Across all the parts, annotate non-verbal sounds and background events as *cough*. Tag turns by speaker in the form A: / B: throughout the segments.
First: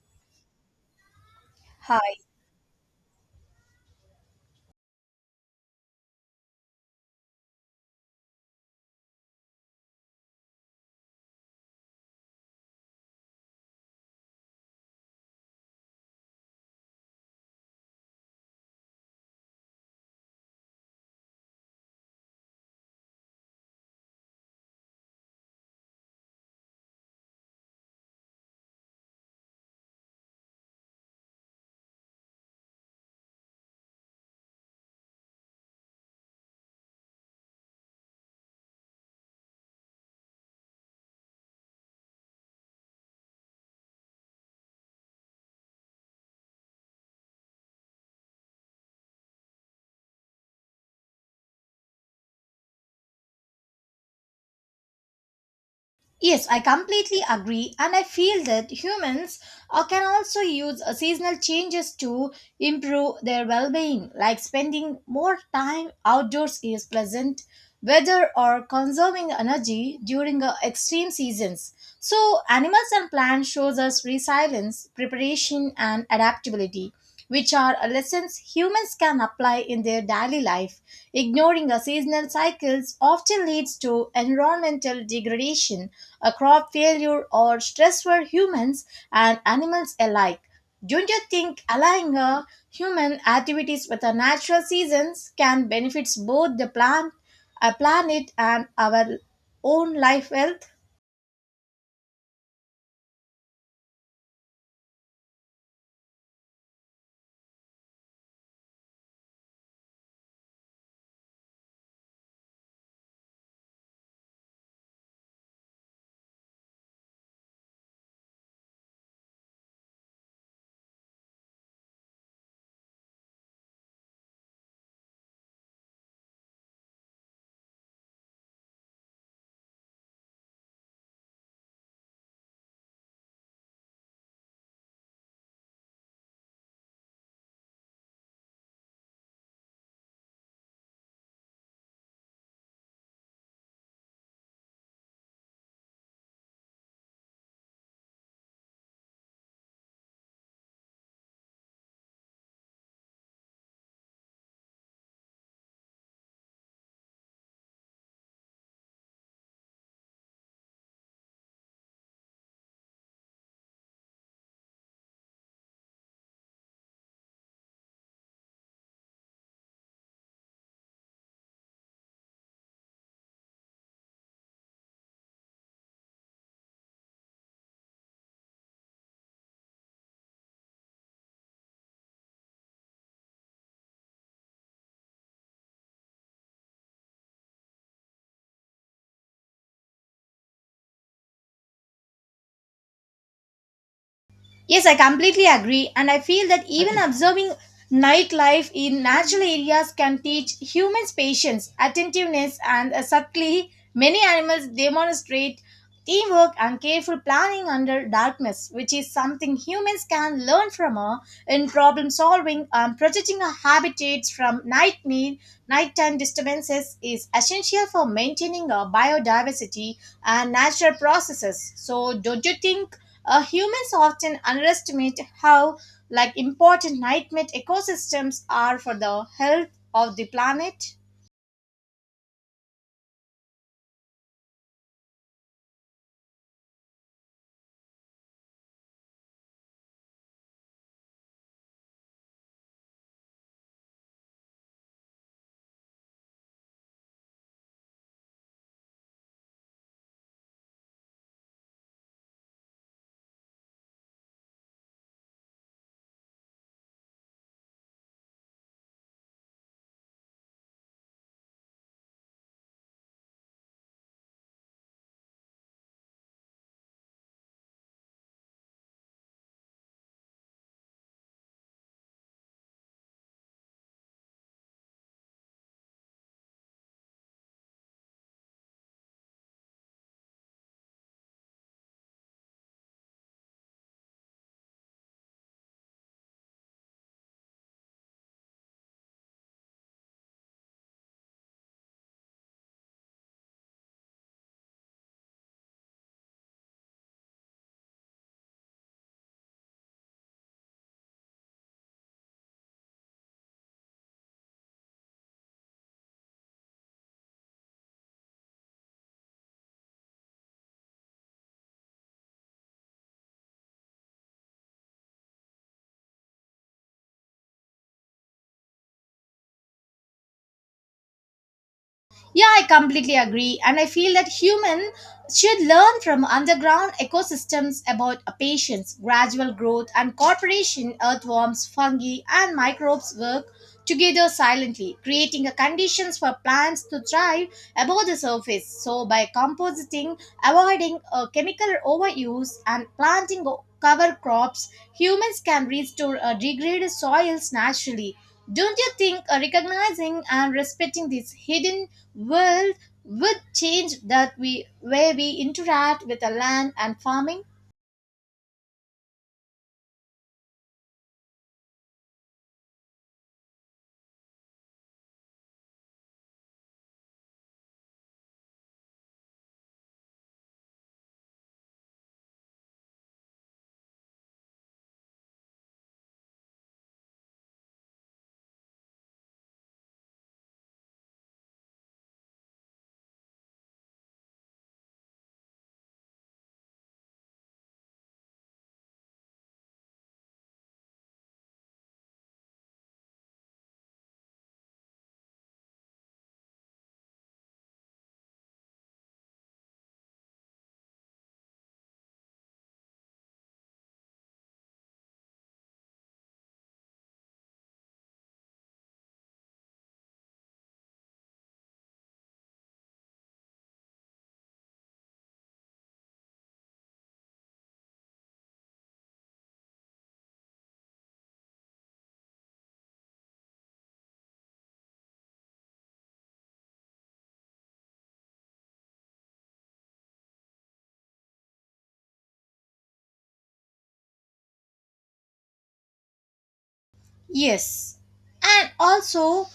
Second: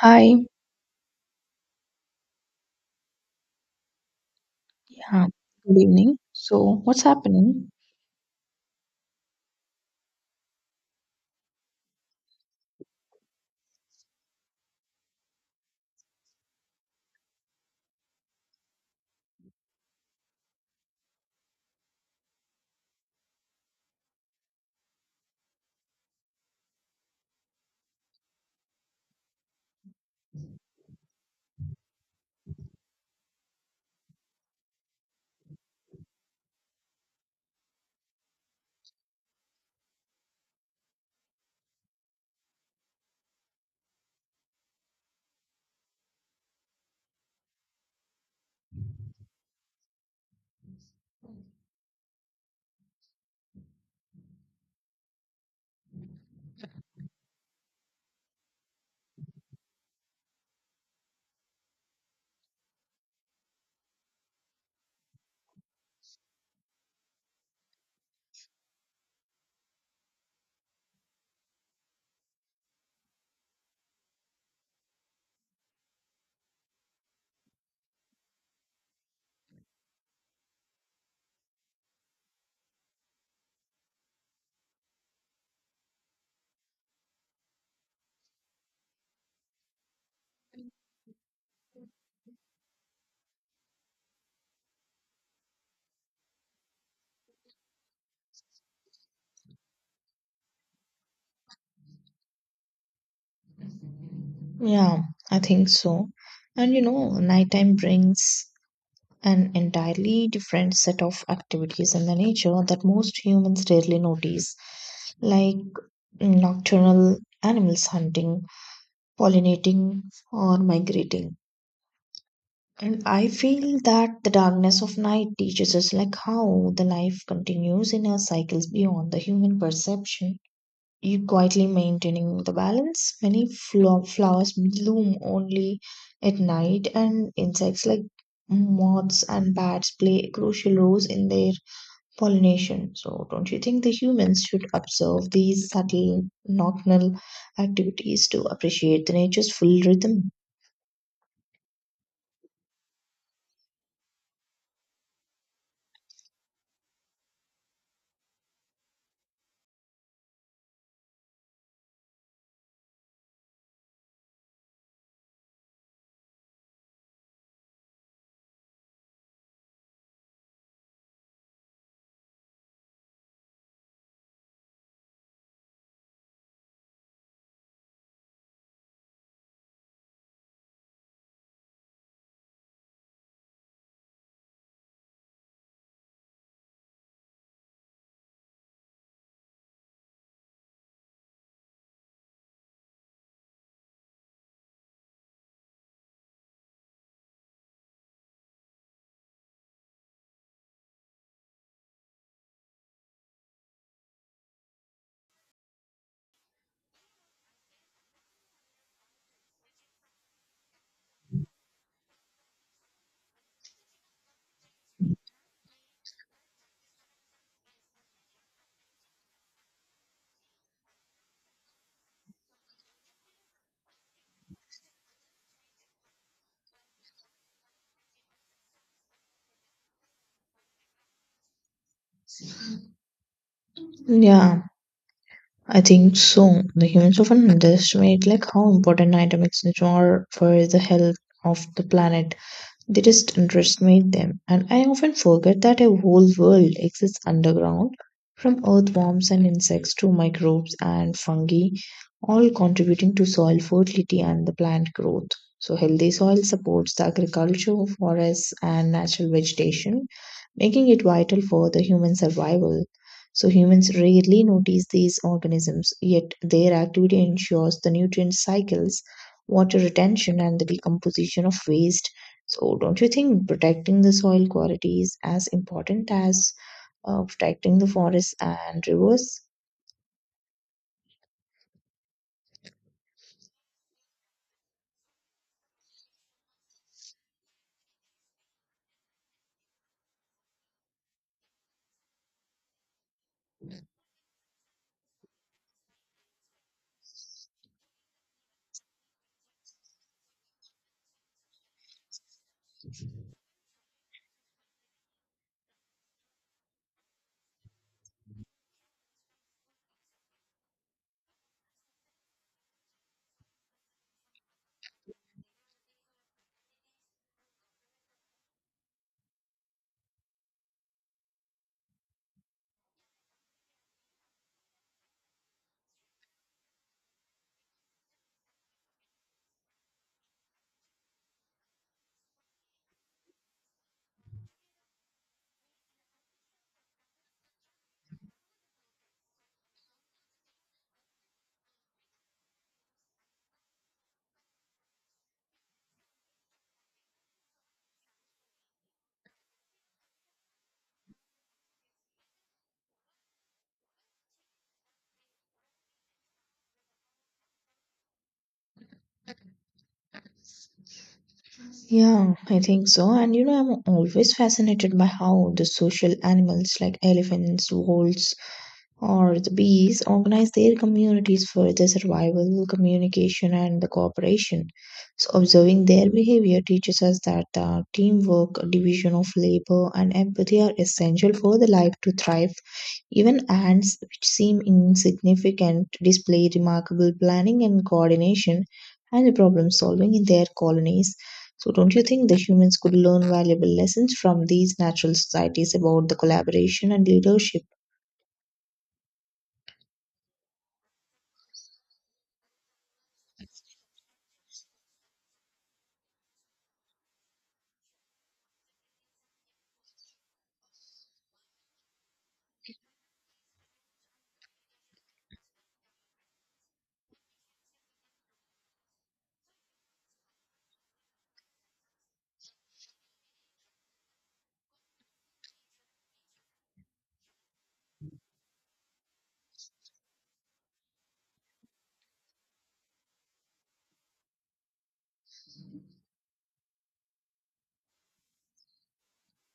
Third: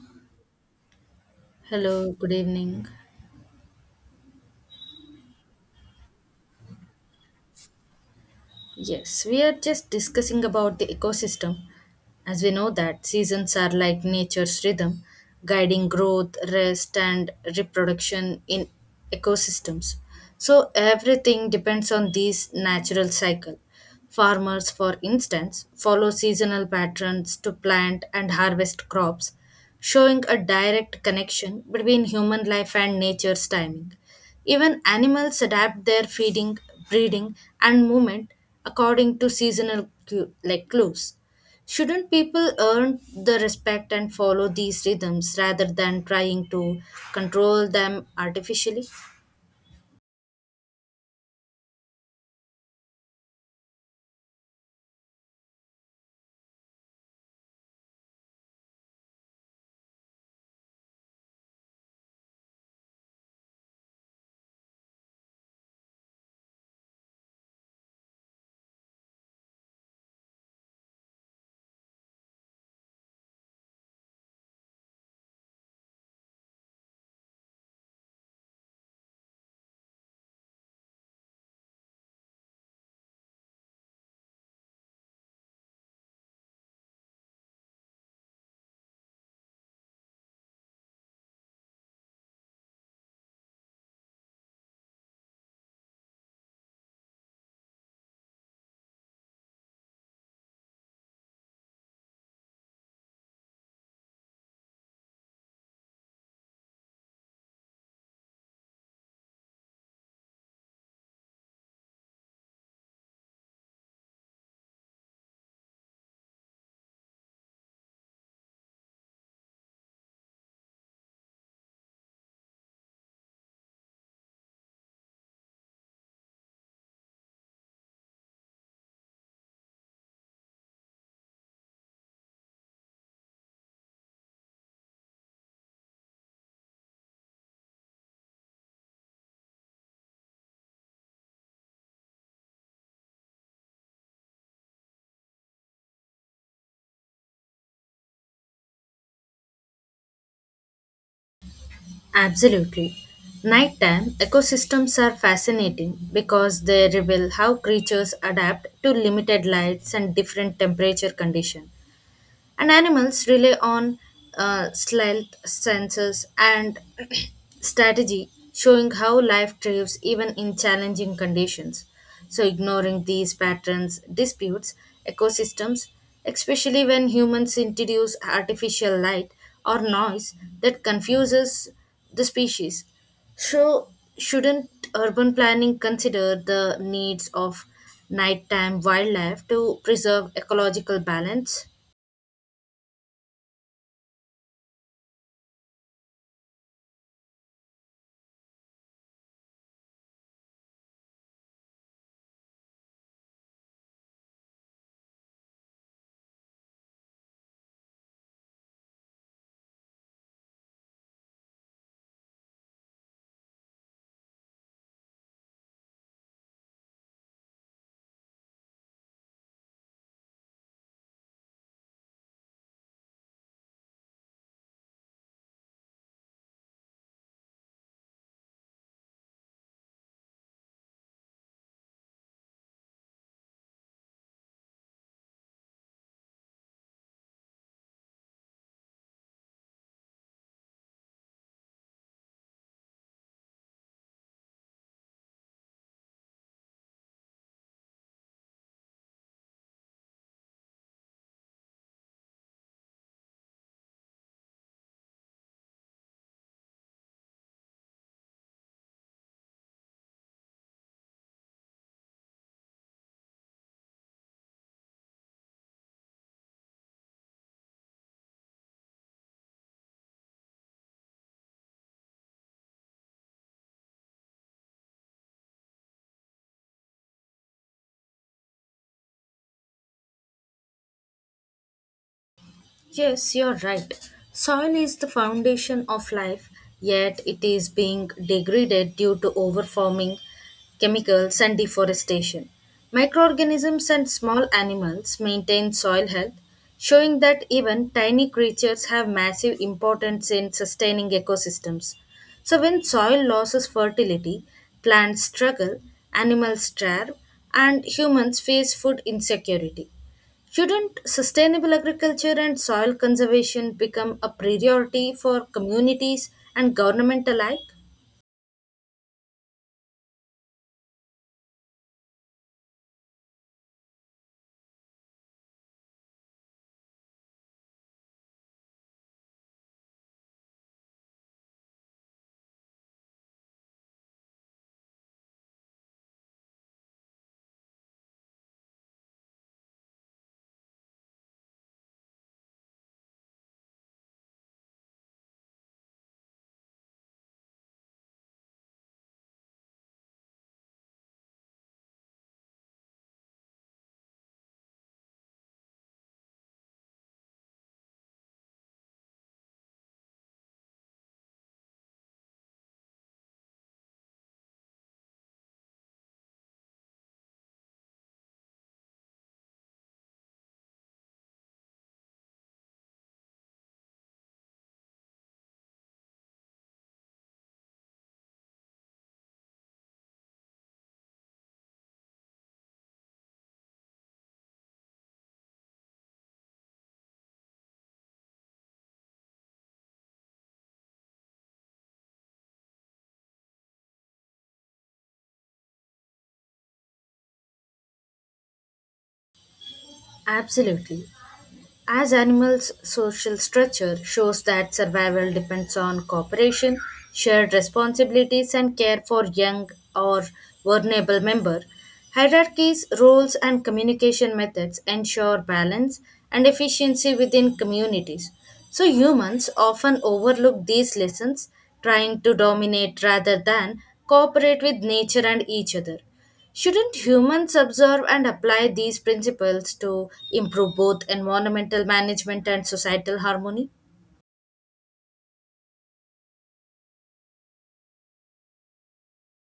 A: Hi,
B: Hello,
C: Hi.
B: good evening.
A: yeah, good evening. So, what's happening?
B: Yes, we are just discussing about the ecosystem. As we know that seasons are like nature's rhythm, guiding growth, rest and reproduction in ecosystems. So everything depends on these natural cycle. Farmers, for instance, follow seasonal patterns to plant and harvest crops, showing a direct connection between human life and nature's timing. Even animals adapt their feeding, breeding, and movement according to like clues. Shouldn't people earn the respect and follow these rhythms rather than trying to control them artificially?
C: Yes, I completely agree, and I feel that humans can also use seasonal changes to improve their well being, like spending more time outdoors is pleasant, weather or conserving energy during extreme seasons. So animals and plants shows us resilience, preparation and adaptability, which are lessons humans can apply in their daily life. Ignoring the seasonal cycles often leads to environmental degradation, a crop failure or stress for humans and animals alike. Don't you think aligning human activities with the natural seasons can benefits both the plant our planet and our own life wealth?
A: Yeah, I think so. And you know, nighttime brings an entirely different set of activities in the nature that most humans rarely notice, like nocturnal animals hunting, pollinating, or migrating. And I feel that the darkness of night teaches us like how the life continues in our cycles beyond the human perception. You quietly maintaining the balance. Many flowers bloom only at night, and insects like moths and bats play crucial roles in their pollination. So, don't you think the humans should observe these subtle nocturnal activities to appreciate the nature's full rhythm?
B: Absolutely. Nighttime ecosystems are fascinating because they reveal how creatures adapt to limited lights and different temperature conditions. And animals rely on stealth senses, and *clears throat* strategy, showing how life thrives even in challenging conditions. So, ignoring these patterns disputes ecosystems, especially when humans introduce artificial light or noise that confuses the species. So, shouldn't urban planning consider the needs of nighttime wildlife to preserve ecological balance?
C: Yes, I completely agree, and I feel that even observing nightlife in natural areas can teach humans patience, attentiveness, and subtly many animals demonstrate teamwork and careful planning under darkness, which is something humans can learn from in problem solving and protecting our habitats from nightmare. Nighttime disturbances is essential for maintaining our biodiversity and natural processes. So, don't you think humans often underestimate how like important night ecosystems are for the health of the planet?
A: Yeah, I think so. The humans often underestimate like how important night nature are for the health of the planet. They just underestimate them, and I often forget that a whole world exists underground, from earthworms and insects to microbes and fungi, all contributing to soil fertility and the plant growth. So, healthy soil supports the agriculture, forests, and natural vegetation, making it vital for the human survival. So humans rarely notice these organisms, yet their activity ensures the nutrient cycles, water retention, and the decomposition of waste. So don't you think protecting the soil quality is as important as protecting the forests and rivers?
B: Yes, you're right. Soil is the foundation of life, yet it is being degraded due to overfarming, chemicals, and deforestation. Microorganisms and small animals maintain soil health, showing that even tiny creatures have massive importance in sustaining ecosystems. So, when soil loses fertility, plants struggle, animals starve, and humans face food insecurity. Shouldn't sustainable agriculture and soil conservation become a priority for communities and government alike?
C: Yeah, I completely agree. And I feel that humans should learn from underground ecosystems about a patience, gradual growth, and cooperation. Earthworms, fungi, and microbes work together silently, creating a conditions for plants to thrive above the surface. So, by compositing, avoiding chemical overuse, and planting cover crops, humans can restore degraded soils naturally. Don't you think recognizing and respecting these hidden Will would change that we way we interact with the land and farming?
A: Yeah, I think so. And you know, I'm always fascinated by how the social animals like elephants, wolves, or the bees organize their communities for the survival, communication, and the cooperation. So, observing their behavior teaches us that teamwork, division of labor, and empathy are essential for the life to thrive. Even ants, which seem insignificant, display remarkable planning and coordination and problem solving in their colonies. So, don't you think the humans could learn valuable lessons from these natural societies about the collaboration and leadership?
B: Absolutely. As animals' social structure shows that survival depends on cooperation, shared responsibilities, and care for young or vulnerable member, hierarchies, roles, and communication methods ensure balance and efficiency within communities. So humans often overlook these lessons, trying to dominate rather than cooperate with nature and each other. Shouldn't humans observe and apply these principles to improve both environmental management and societal harmony?
C: Yes. And also,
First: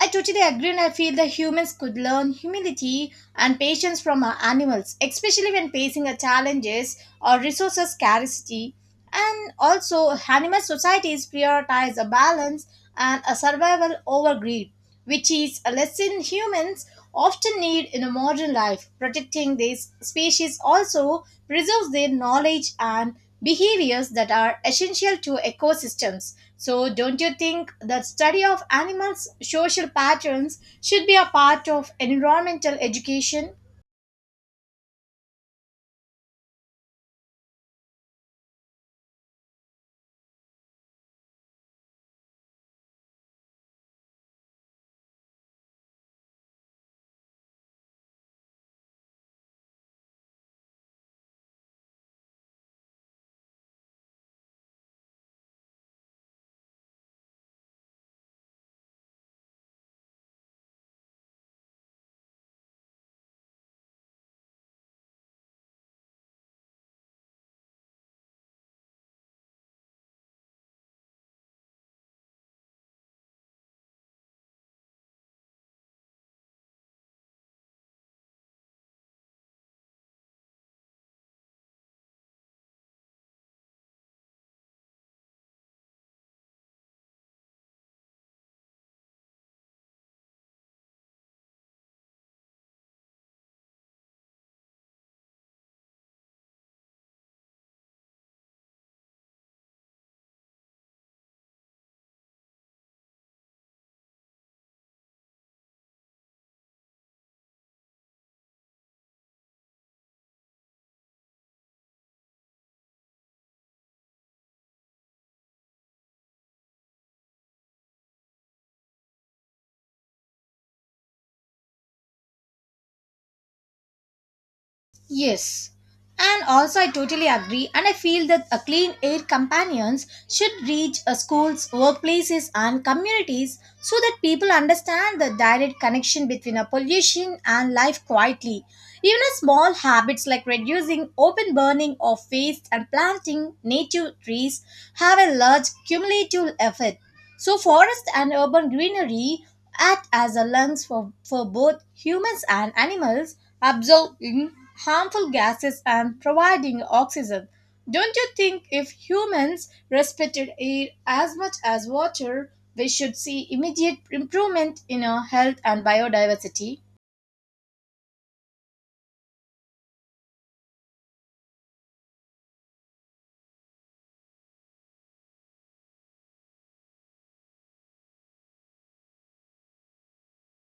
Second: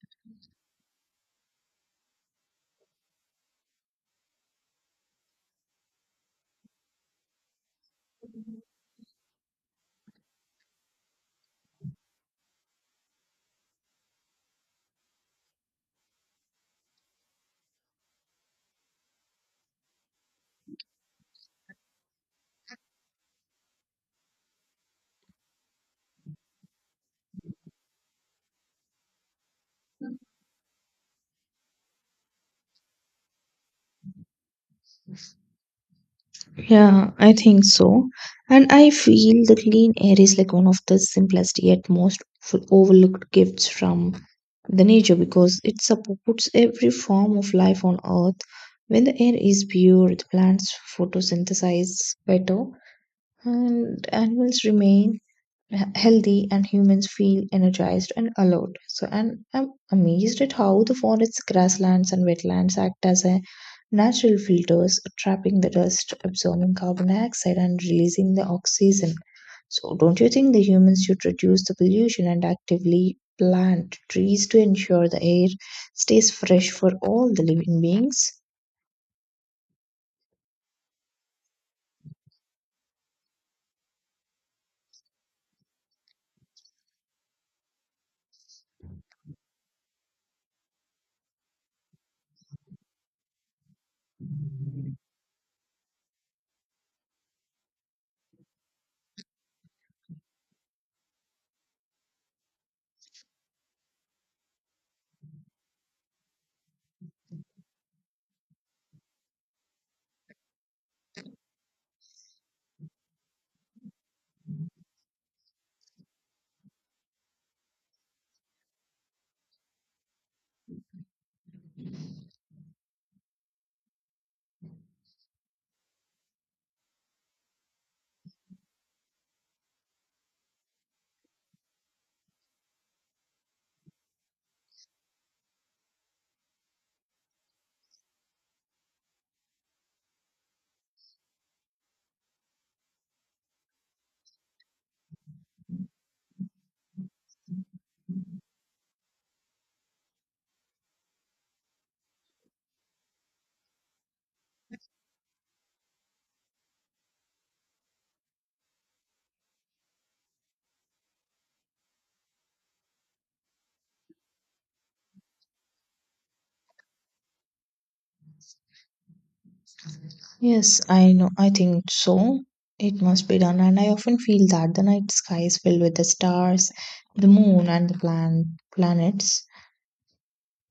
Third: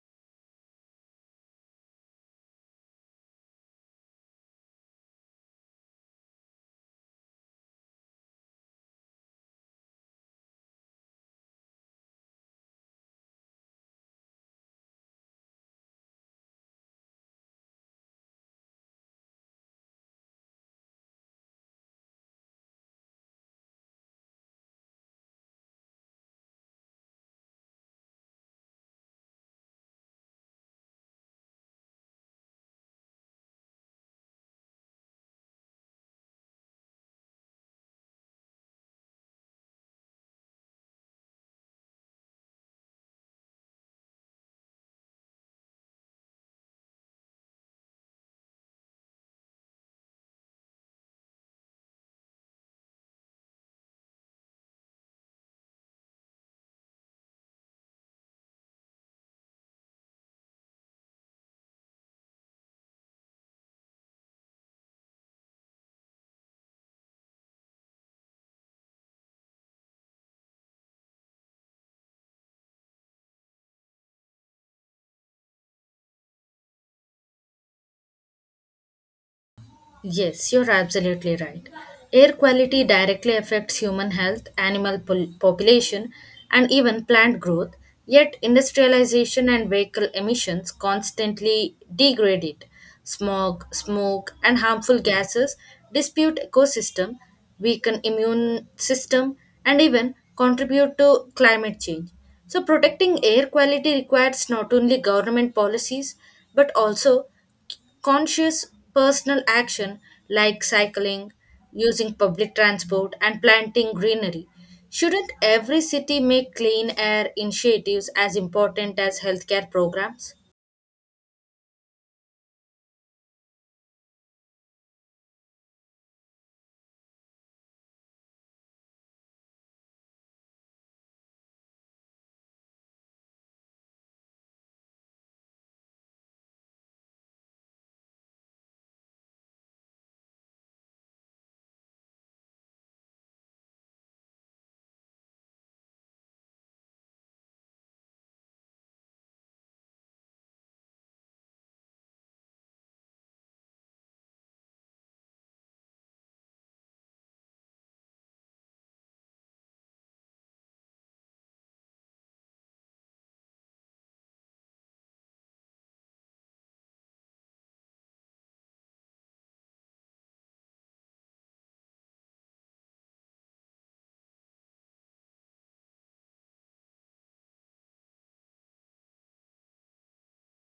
C: I totally agree and I feel that humans could learn humility and patience from our animals, especially when facing a challenges or resources scarcity. And also, animal societies prioritize a balance and a survival over greed, which is a lesson humans often need in a modern life. Protecting these species also preserves their knowledge and behaviors that are essential to ecosystems. So, don't you think that study of animals' social patterns should be a part of environmental education?
A: Yeah, I think so. And I feel the clean air is like one of the simplest yet most overlooked gifts from the nature because it supports every form of life on earth. When the air is pure, the plants photosynthesize better and animals remain healthy and humans feel energized and alert. So and I'm amazed at how the forests, grasslands and wetlands act as a natural filters are trapping the dust, absorbing carbon dioxide, and releasing the oxygen. So, don't you think the humans should reduce the pollution and actively plant trees to ensure the air stays fresh for all the living beings?
B: Yes, you're absolutely right. Air quality directly affects human health, population, and even plant growth, yet, industrialization and vehicle emissions constantly degrade it. Smog, smoke, and harmful gases dispute ecosystem, weaken immune system, and even contribute to climate change. So protecting air quality requires not only government policies but also conscious personal action like cycling, using public transport, and planting greenery. Shouldn't every city make clean air initiatives as important as healthcare programs?
C: Yes, and also I totally agree, and I feel that a clean air companions should reach schools, workplaces, and communities so that people understand the direct connection between a pollution and life quietly. Even a small habits like reducing open burning of waste and planting native trees have a large cumulative effect. So, forest and urban greenery act as a lungs for both humans and animals, absorbing harmful gases and providing oxygen. Don't you think if humans respected air as much as water, we should see immediate improvement in our health and biodiversity?
A: Yes, I know. I think so. It must be done. And I often feel that the night sky is filled with the stars, the moon, and the planets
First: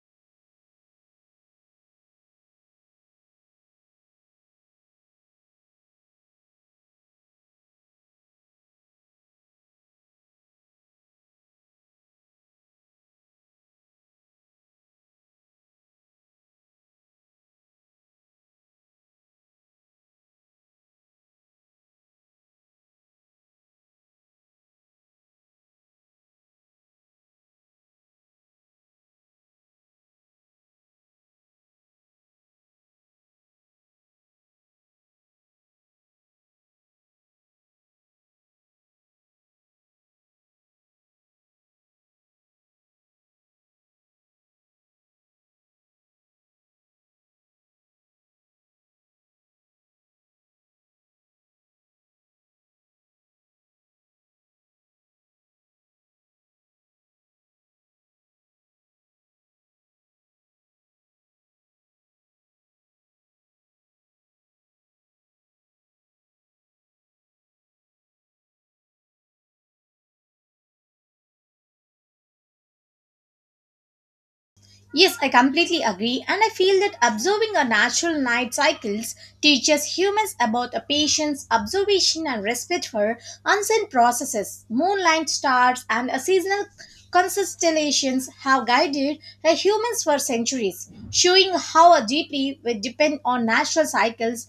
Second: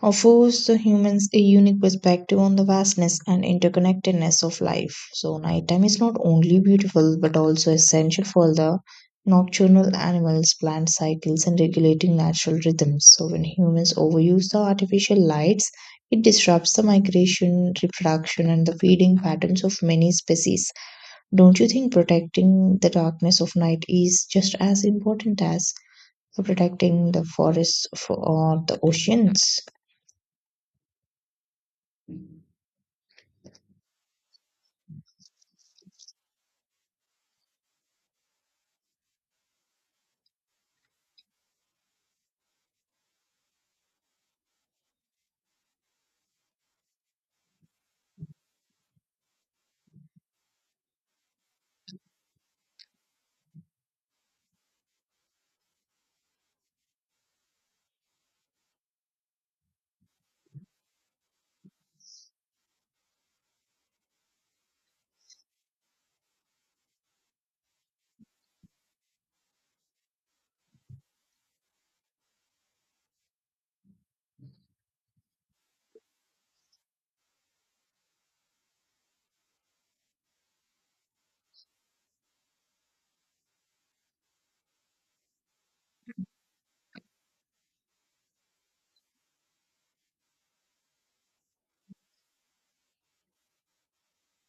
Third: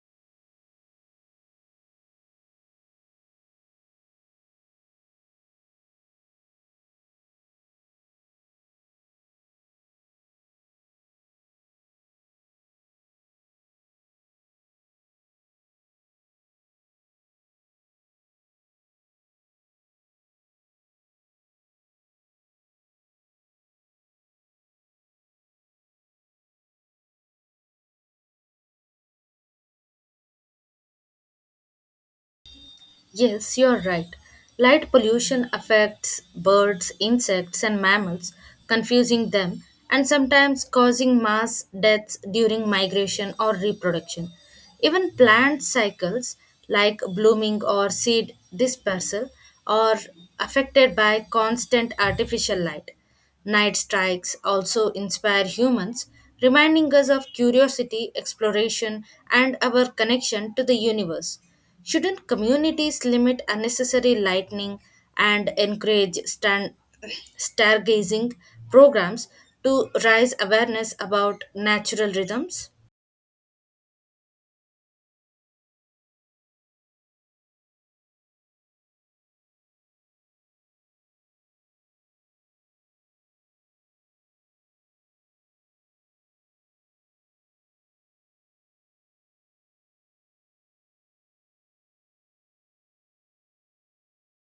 A: offers the humans a unique perspective on the vastness and interconnectedness of life. So, nighttime is not only beautiful but also essential for the nocturnal animals, plant cycles, and regulating natural rhythms. So, when humans overuse the artificial lights, it disrupts the migration, reproduction, and the feeding patterns of many species. Don't you think protecting the darkness of night is just as important as protecting the forests for, or the oceans?
B: Yes, you're right. Light pollution affects birds, insects, and mammals, confusing them and sometimes causing mass deaths during migration or reproduction. Even plant cycles like blooming or seed dispersal are affected by constant artificial light. Night strikes also inspire humans, reminding us of curiosity, exploration, and our connection to the universe. Shouldn't communities limit unnecessary lightning and encourage *clears throat* stargazing programs to raise awareness about natural rhythms?
C: Yes, I completely agree, and I feel that observing our natural night cycles teaches humans about a patience, observation, and respect for unseen processes. Moonlight stars and a seasonal constellations have guided the humans for centuries, showing how deeply we depend on natural cycles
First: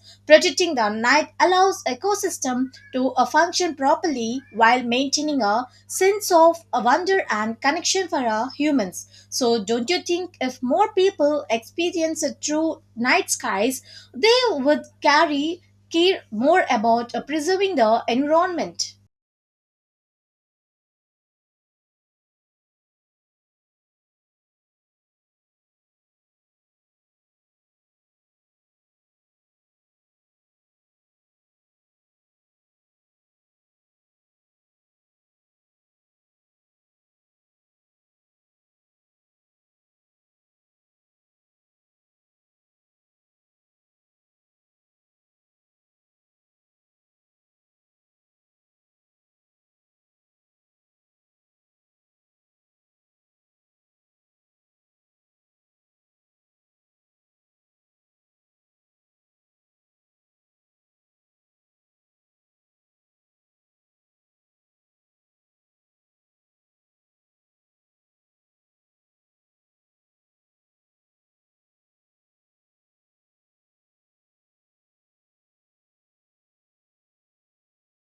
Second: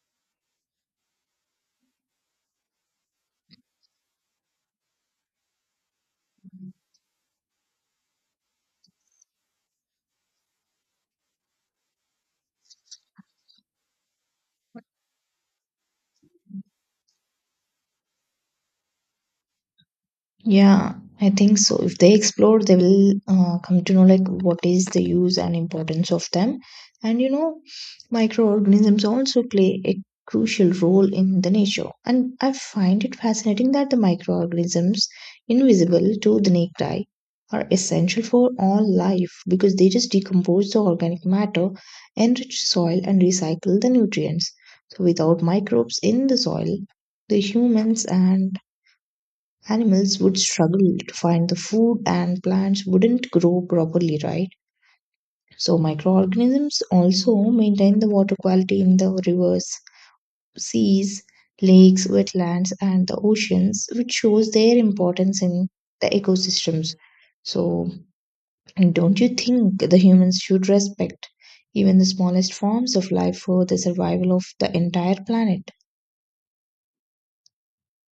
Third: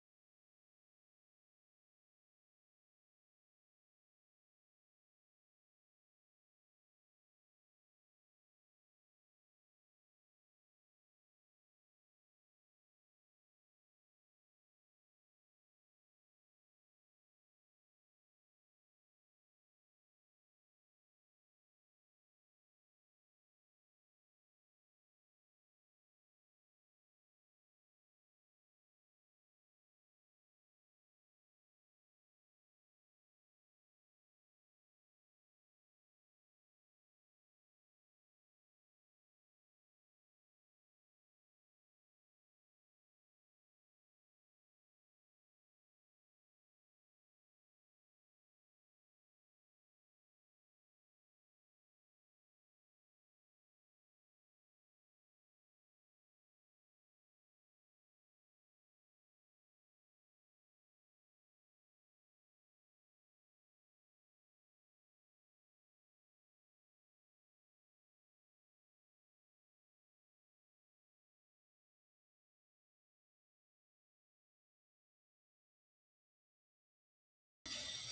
C: cycles, protecting the night allows ecosystem to function properly while maintaining a sense of wonder and connection for humans. So don't you think if more people experience a true night skies, they would carry care more about preserving the environment?
A: Yeah, I think so. If they explore, they will come to know like what is the use and importance of them. And you know, microorganisms also play a crucial role in the nature. And I find it fascinating that the microorganisms, invisible to the naked eye, are essential for all life because they just decompose the organic matter, enrich soil, and recycle the nutrients. So without microbes in the soil, the humans and animals would struggle to find the food and plants wouldn't grow properly, right? So, microorganisms also maintain the water quality in the rivers, seas, lakes, wetlands, and the oceans, which shows their importance in the ecosystems. So, and don't you think the humans should respect even the smallest forms of life for the survival of the entire planet?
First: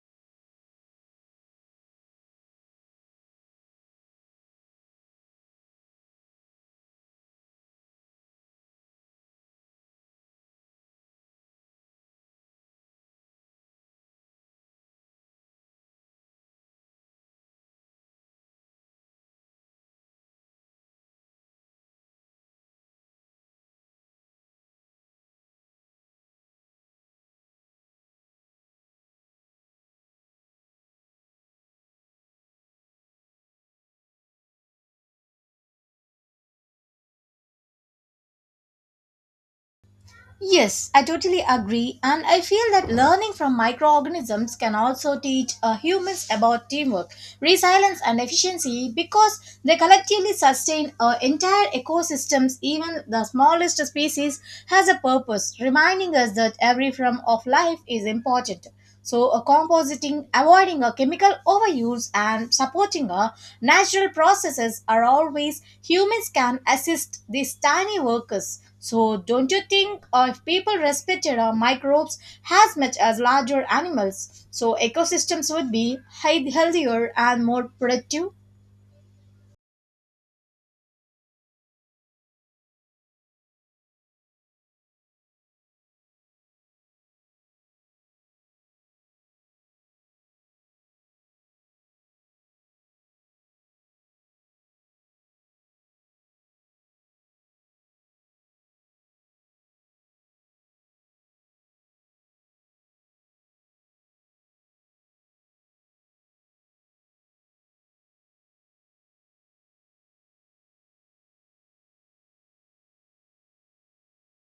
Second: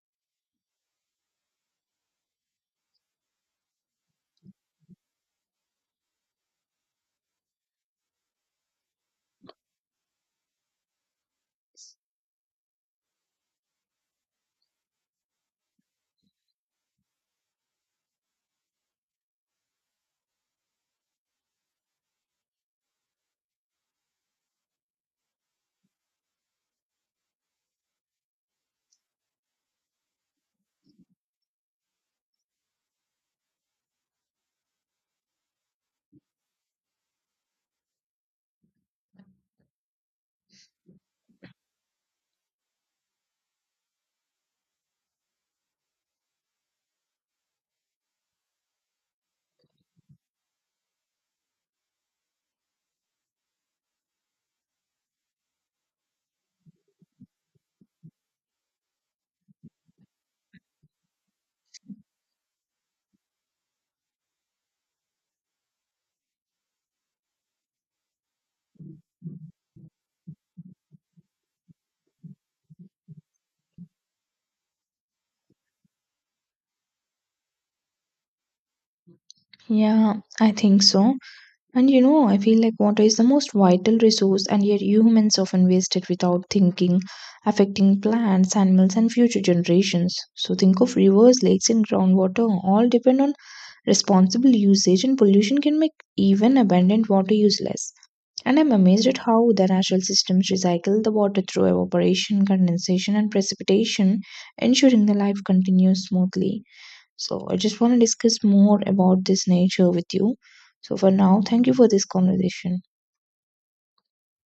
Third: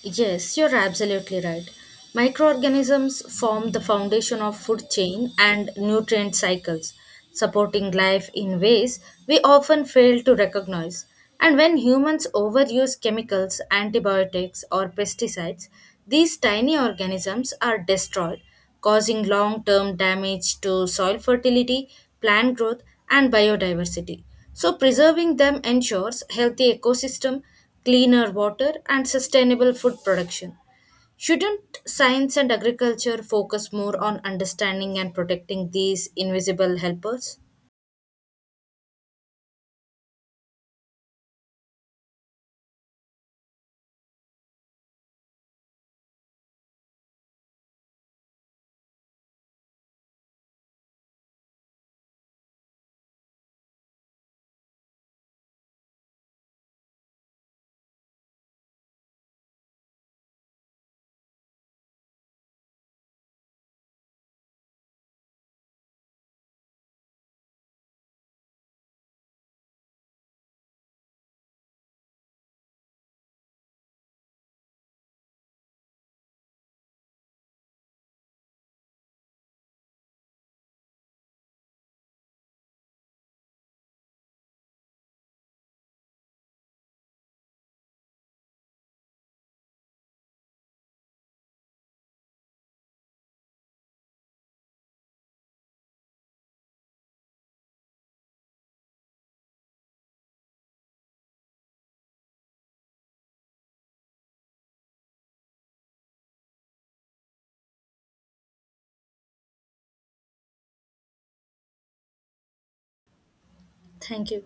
B: Yes, you're absolutely right. Microorganisms form the foundation of food chain and nutrient cycles, supporting life in ways we often fail to recognize. And when humans overuse chemicals, antibiotics, or pesticides, these tiny organisms are destroyed, causing long term damage to soil fertility, plant growth, and biodiversity. So, preserving them ensures healthy ecosystem cleaner water, and sustainable food production. Shouldn't science and agriculture focus more on understanding and protecting these invisible helpers?
C: Yes, I totally agree, and I feel that learning from microorganisms can also teach humans about teamwork, resilience, and efficiency because they collectively sustain entire ecosystems. Even the smallest species has a purpose, reminding us that every form of life is important. So, a compositing, avoiding a chemical overuse, and supporting a natural processes are always humans can assist these tiny workers. So, don't you think if people respected our microbes as much as larger animals, so ecosystems would be healthier and more productive?
A: Yeah, I think so. And you know, I feel like water is the most vital resource, and yet humans often waste it without thinking, affecting plants, animals, and future generations. So, think of rivers, lakes, and groundwater all depend on responsible usage, and pollution can make even abundant water useless. And I'm amazed at how the natural systems recycle the water through evaporation, condensation, and precipitation, ensuring the life continues smoothly. So I just want to discuss more about this nature with you. So for now, thank you for this conversation.
B: Thank you.